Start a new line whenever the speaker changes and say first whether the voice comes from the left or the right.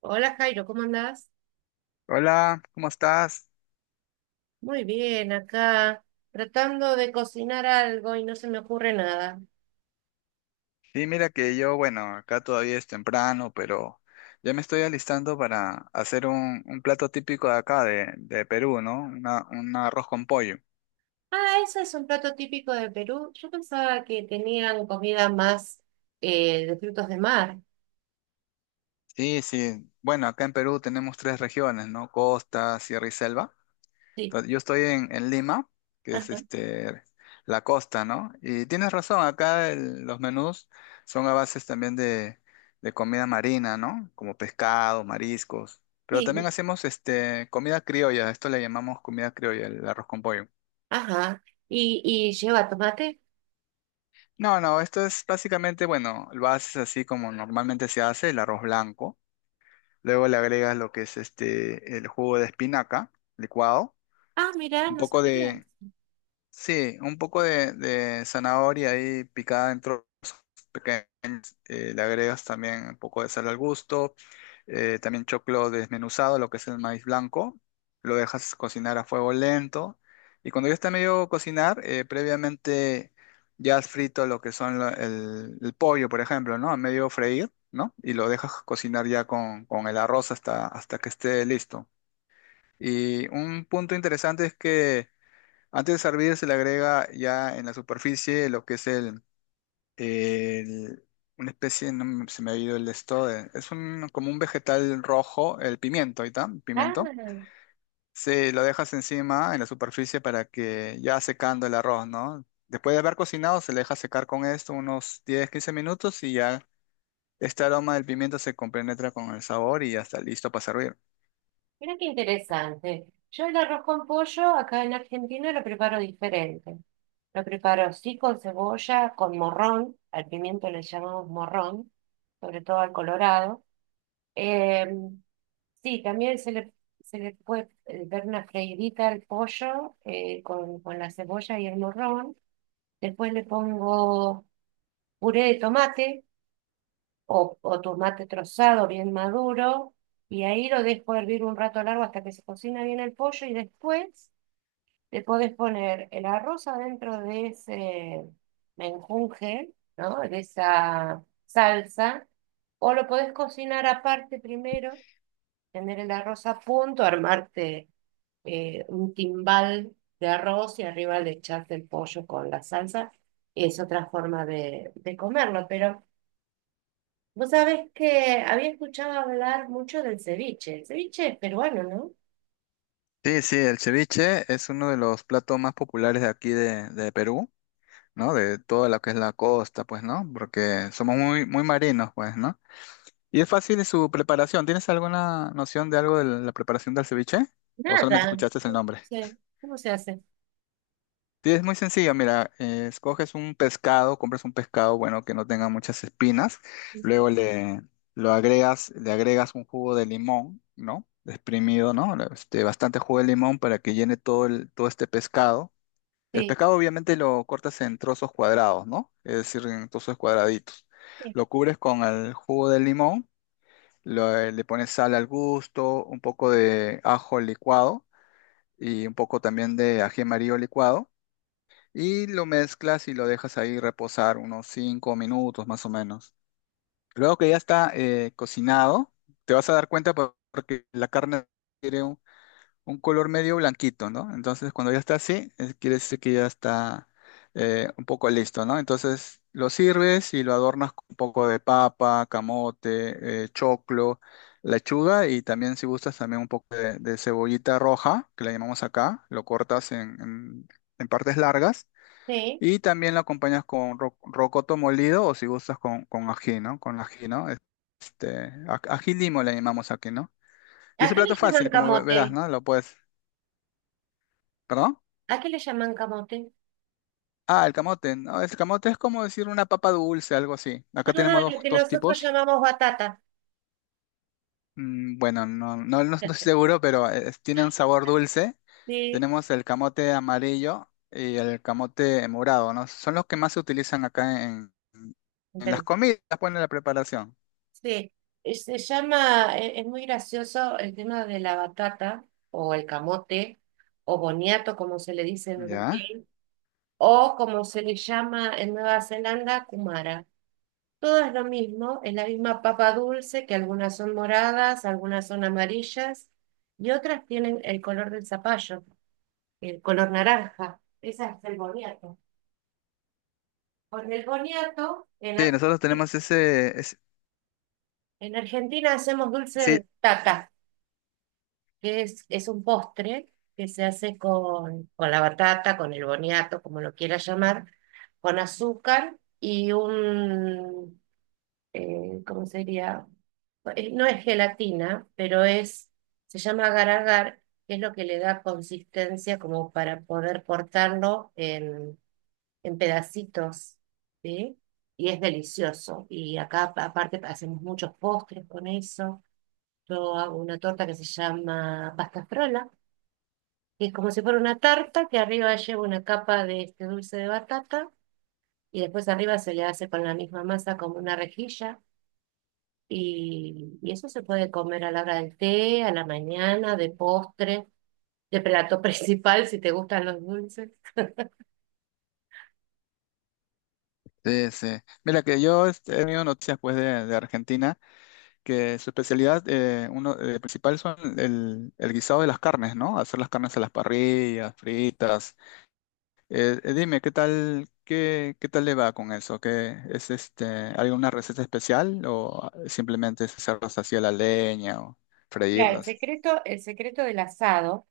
right: Hola Jairo, ¿cómo andás?
left: Hola, ¿cómo estás?
right: Muy bien, acá tratando de cocinar algo y no se me ocurre nada.
left: Sí, mira que yo, bueno, acá todavía es temprano, pero ya me estoy alistando para hacer un plato típico de acá, de Perú, ¿no? Un arroz con pollo.
right: Ah, ese es un plato típico de Perú. Yo pensaba que tenían comida más de frutos de mar.
left: Sí, sí. Bueno, acá en Perú tenemos tres regiones, ¿no? Costa, Sierra y Selva.
right: Sí,
left: Entonces, yo estoy en Lima, que es
right: ajá,
left: este, la costa, ¿no? Y tienes razón, acá los menús son a bases también de comida marina, ¿no? Como pescado, mariscos. Pero también
right: sí,
left: hacemos este, comida criolla, esto le llamamos comida criolla, el arroz con pollo.
right: ajá. ¿Y lleva tomate?
left: No, no, esto es básicamente, bueno, lo haces así como normalmente se hace, el arroz blanco. Luego le agregas lo que es este, el jugo de espinaca licuado,
right: Ah, mirá,
left: un
right: no
left: poco
right: sabía.
left: de, sí, un poco de zanahoria ahí picada en trozos pequeños. Le agregas también un poco de sal al gusto. También choclo desmenuzado, lo que es el maíz blanco. Lo dejas cocinar a fuego lento. Y cuando ya está medio cocinar, previamente ya has frito lo que son el pollo, por ejemplo, ¿no? A medio freír, ¿no? Y lo dejas cocinar ya con el arroz hasta que esté listo. Y un punto interesante es que antes de servir se le agrega ya en la superficie lo que es el- una especie, no me- se me ha ido el esto, es como un vegetal rojo, el pimiento, ahí está,
right: Ah,
left: pimiento. Se lo dejas encima en la superficie para que ya secando el arroz, ¿no? Después de haber cocinado se le deja secar con esto unos 10 15 minutos y ya este aroma del pimiento se compenetra con el sabor y ya está listo para servir.
right: mira qué interesante. Yo el arroz con pollo acá en Argentina lo preparo diferente. Lo preparo sí con cebolla, con morrón, al pimiento le llamamos morrón, sobre todo al colorado. Em, sí, también se le puede dar una freidita al pollo, con la cebolla y el morrón. Después le pongo puré de tomate o tomate trozado bien maduro, y ahí lo dejo hervir un rato largo hasta que se cocina bien el pollo, y después le podés poner el arroz adentro de ese menjunje, ¿no? De esa salsa, o lo podés cocinar aparte primero, tener el arroz a punto, armarte un timbal de arroz y arriba le echaste el pollo con la salsa. Es otra forma de comerlo. Pero vos sabés que había escuchado hablar mucho del ceviche. El ceviche es peruano, ¿no?
left: Sí, sí, el ceviche es uno de los platos más populares de aquí de Perú. ¿No? De toda lo que es la costa, pues, ¿no? Porque somos muy, muy marinos, pues, ¿no? Y es fácil su preparación. ¿Tienes alguna noción de algo de la preparación del ceviche? ¿O solamente
right: Nada. No
left: escuchaste el nombre?
right: sé. ¿Cómo se hace?
left: Sí, es muy sencillo, mira, escoges un pescado, compras un pescado, bueno, que no tenga muchas espinas, luego le agregas un jugo de limón, ¿no? Exprimido, ¿no? Este, bastante jugo de limón para que llene todo este pescado. El
right: Sí,
left: pescado obviamente lo cortas en trozos cuadrados, ¿no? Es decir, en trozos cuadraditos.
right: sí.
left: Lo cubres con el jugo de limón, le pones sal al gusto, un poco de ajo licuado y un poco también de ají amarillo licuado. Y lo mezclas y lo dejas ahí reposar unos 5 minutos más o menos. Luego que ya está cocinado, te vas a dar cuenta porque la carne un color medio blanquito, ¿no? Entonces, cuando ya está así, quiere decir que ya está un poco listo, ¿no? Entonces, lo sirves y lo adornas con un poco de papa, camote, choclo, lechuga y también, si gustas, también un poco de cebollita roja, que la llamamos acá, lo cortas en partes largas.
right: Sí.
left: Y también lo acompañas con rocoto molido o si gustas con ají, ¿no? Con ají, ¿no? Este, ají limo le llamamos aquí, ¿no? Y es
right: ¿A
left: un
right: qué le
left: plato
right: llaman
left: fácil, como verás,
right: camote?
left: ¿no? Lo puedes. ¿Perdón?
right: ¿A qué le llaman camote?
left: Ah, el camote. No, el camote es como decir una papa dulce, algo así.
right: Ah,
left: Acá tenemos
right: lo
left: dos,
right: que
left: dos
right: nosotros
left: tipos.
right: llamamos batata.
left: Mm, bueno, no, no, no estoy seguro, pero tienen sabor dulce.
right: Sí,
left: Tenemos el camote amarillo y el camote morado, ¿no? Son los que más se utilizan acá en,
right: en
left: en las
right: Perú.
left: comidas, pues en la preparación.
right: Sí. Se llama, es muy gracioso el tema de la batata o el camote o boniato, como se le dice en
left: ¿Ya?
right: Uruguay, o como se le llama en Nueva Zelanda, kumara. Todo es lo mismo, es la misma papa dulce, que algunas son moradas, algunas son amarillas y otras tienen el color del zapallo, el color naranja. Esa es el boniato. Con el boniato, en,
left: Sí, nosotros tenemos ese.
right: En Argentina hacemos dulce
left: Sí,
right: de tata, que es un postre que se hace con la batata, con el boniato, como lo quieras llamar, con azúcar y un ¿cómo sería? No es gelatina, pero es, se llama agar-agar, que es lo que le da consistencia como para poder cortarlo en pedacitos, ¿sí? Y es delicioso. Y acá, aparte, hacemos muchos postres con eso. Yo hago una torta que se llama pasta frola, que es como si fuera una tarta, que arriba lleva una capa de este dulce de batata, y después arriba se le hace con la misma masa como una rejilla. Y eso se puede comer a la hora del té, a la mañana, de postre, de plato principal si te gustan los dulces.
left: sí, sí. Mira que yo este, he tenido noticias pues de Argentina. Que su especialidad uno, principal son el guisado de las carnes, ¿no? Hacer las carnes a las parrillas, fritas. Dime, ¿qué, tal, qué tal le va con eso? ¿Qué es este, alguna receta especial o simplemente es hacerlas así a la leña o
right: Mira,
left: freírlas?
right: el secreto del asado,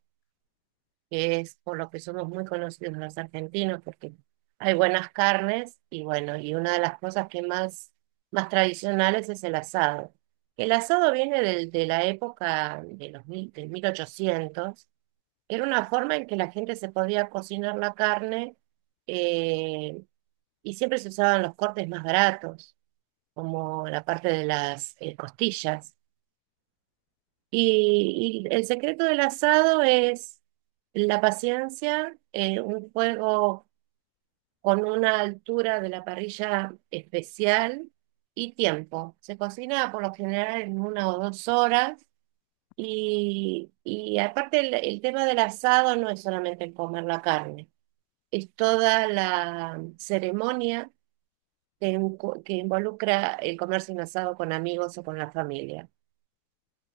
right: que es por lo que somos muy conocidos los argentinos, porque hay buenas carnes y bueno, y una de las cosas que más, más tradicionales es el asado. El asado viene de la época de los mil, del 1800, que era una forma en que la gente se podía cocinar la carne. Eh, y siempre se usaban los cortes más baratos, como la parte de las costillas. Y el secreto del asado es la paciencia, un fuego con una altura de la parrilla especial y tiempo. Se cocina por lo general en una o dos horas. Y aparte el tema del asado no es solamente el comer la carne, es toda la ceremonia que, que involucra el comerse un asado con amigos o con la familia,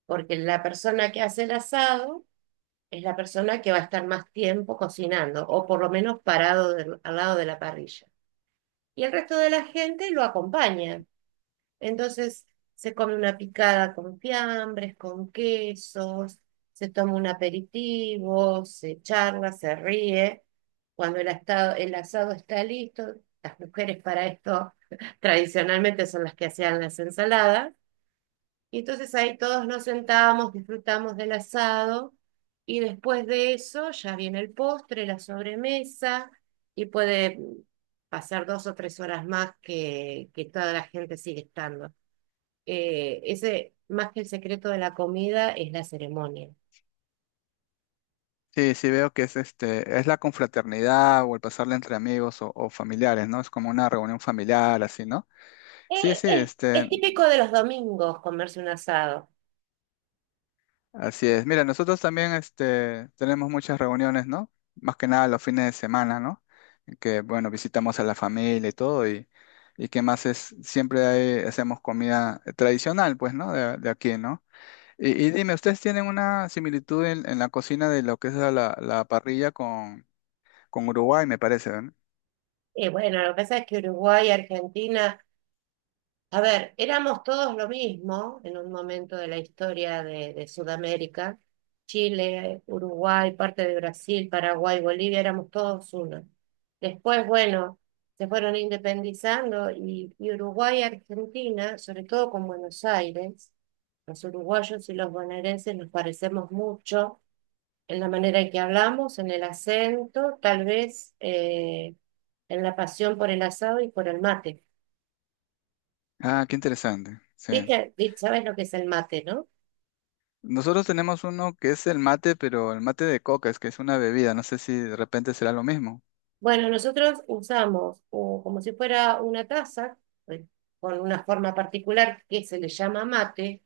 right: porque la persona que hace el asado es la persona que va a estar más tiempo cocinando o por lo menos parado al lado de la parrilla. Y el resto de la gente lo acompaña. Entonces se come una picada con fiambres, con quesos, se toma un aperitivo, se charla, se ríe. Cuando el asado está listo, las mujeres para esto tradicionalmente son las que hacían las ensaladas. Y entonces ahí todos nos sentamos, disfrutamos del asado y después de eso ya viene el postre, la sobremesa y puede pasar dos o tres horas más que toda la gente sigue estando, ese, más que el secreto de la comida, es la ceremonia.
left: Sí, sí veo que es la confraternidad o el pasarla entre amigos o familiares, ¿no? Es como una reunión familiar, así, ¿no? Sí, sí.
right: Es
left: Este,
right: típico de los domingos comerse un asado.
left: así es. Mira, nosotros también este, tenemos muchas reuniones, ¿no? Más que nada los fines de semana, ¿no? En que, bueno, visitamos a la familia y todo, y qué más es, siempre hacemos comida tradicional, pues, ¿no? De aquí, ¿no? Y dime, ¿ustedes tienen una similitud en la cocina de lo que es la parrilla con Uruguay, me parece, ¿verdad?
right: Bueno, lo que pasa es que Uruguay y Argentina, a ver, éramos todos lo mismo en un momento de la historia de Sudamérica. Chile, Uruguay, parte de Brasil, Paraguay, Bolivia, éramos todos uno. Después, bueno, se fueron independizando y Uruguay y Argentina, sobre todo con Buenos Aires, los uruguayos y los bonaerenses nos parecemos mucho en la manera en que hablamos, en el acento, tal vez en la pasión por el asado y por el mate.
left: Ah, qué interesante, sí.
right: Viste, sabes lo que es el mate, ¿no?
left: Nosotros tenemos uno que es el mate, pero el mate de coca, es que es una bebida, no sé si de repente será lo mismo.
right: Bueno, nosotros usamos o como si fuera una taza, eh, con una forma particular que se le llama mate,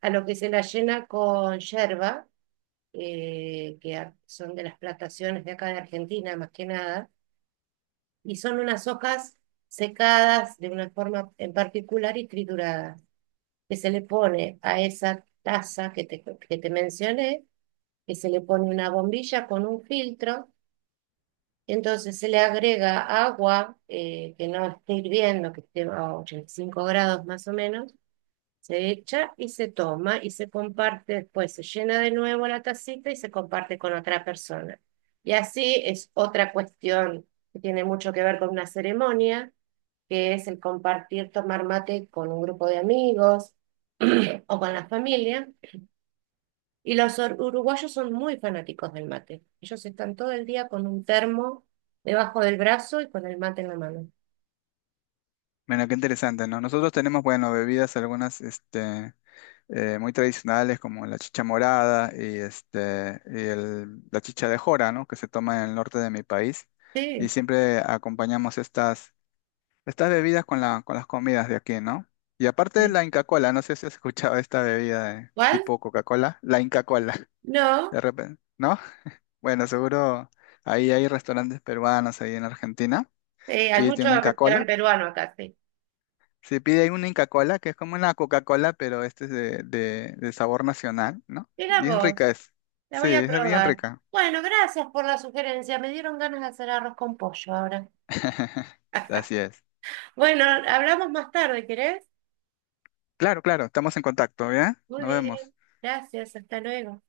right: a lo que se la llena con yerba, que son de las plantaciones de acá de Argentina, más que nada, y son unas hojas secadas de una forma en particular y trituradas, que se le pone a esa taza que te mencioné, que se le pone una bombilla con un filtro. Entonces se le agrega agua, que no esté hirviendo, que esté a 85 grados más o menos, se echa y se toma y se comparte después, se llena de nuevo la tacita y se comparte con otra persona. Y así es otra cuestión que tiene mucho que ver con una ceremonia, que es el compartir, tomar mate con un grupo de amigos o con la familia. Y los uruguayos son muy fanáticos del mate. Ellos están todo el día con un termo debajo del brazo y con el mate en la mano.
left: Bueno, qué interesante, ¿no? Nosotros tenemos, bueno, bebidas algunas, este, muy tradicionales como la chicha morada y la chicha de jora, ¿no? Que se toma en el norte de mi país. Y
right: Sí.
left: siempre acompañamos estas bebidas con las comidas de aquí, ¿no? Y aparte
right: Sí.
left: la Inca Cola, no sé si has escuchado esta bebida de
right: ¿Cuál?
left: tipo Coca-Cola, la Inca Cola,
right: No.
left: de repente, ¿no? Bueno, seguro ahí hay restaurantes peruanos ahí en Argentina.
right: Sí, hay
left: Pídete
right: muchos
left: una Inca
right: restaurantes
left: Cola.
right: peruanos acá, sí.
left: Se pide ahí una Inca Cola que es como una Coca-Cola, pero este es de sabor nacional, ¿no?
right: Mira
left: Bien
right: vos,
left: rica es.
right: la
left: Sí,
right: voy a
left: es bien
right: probar.
left: rica.
right: Bueno, gracias por la sugerencia. Me dieron ganas de hacer arroz con pollo ahora.
left: Así es.
right: Bueno, hablamos más tarde, ¿querés?
left: Claro, claro, estamos en contacto, ¿ya?
right: Muy
left: Nos
right: bien.
left: vemos.
right: Gracias, hasta luego.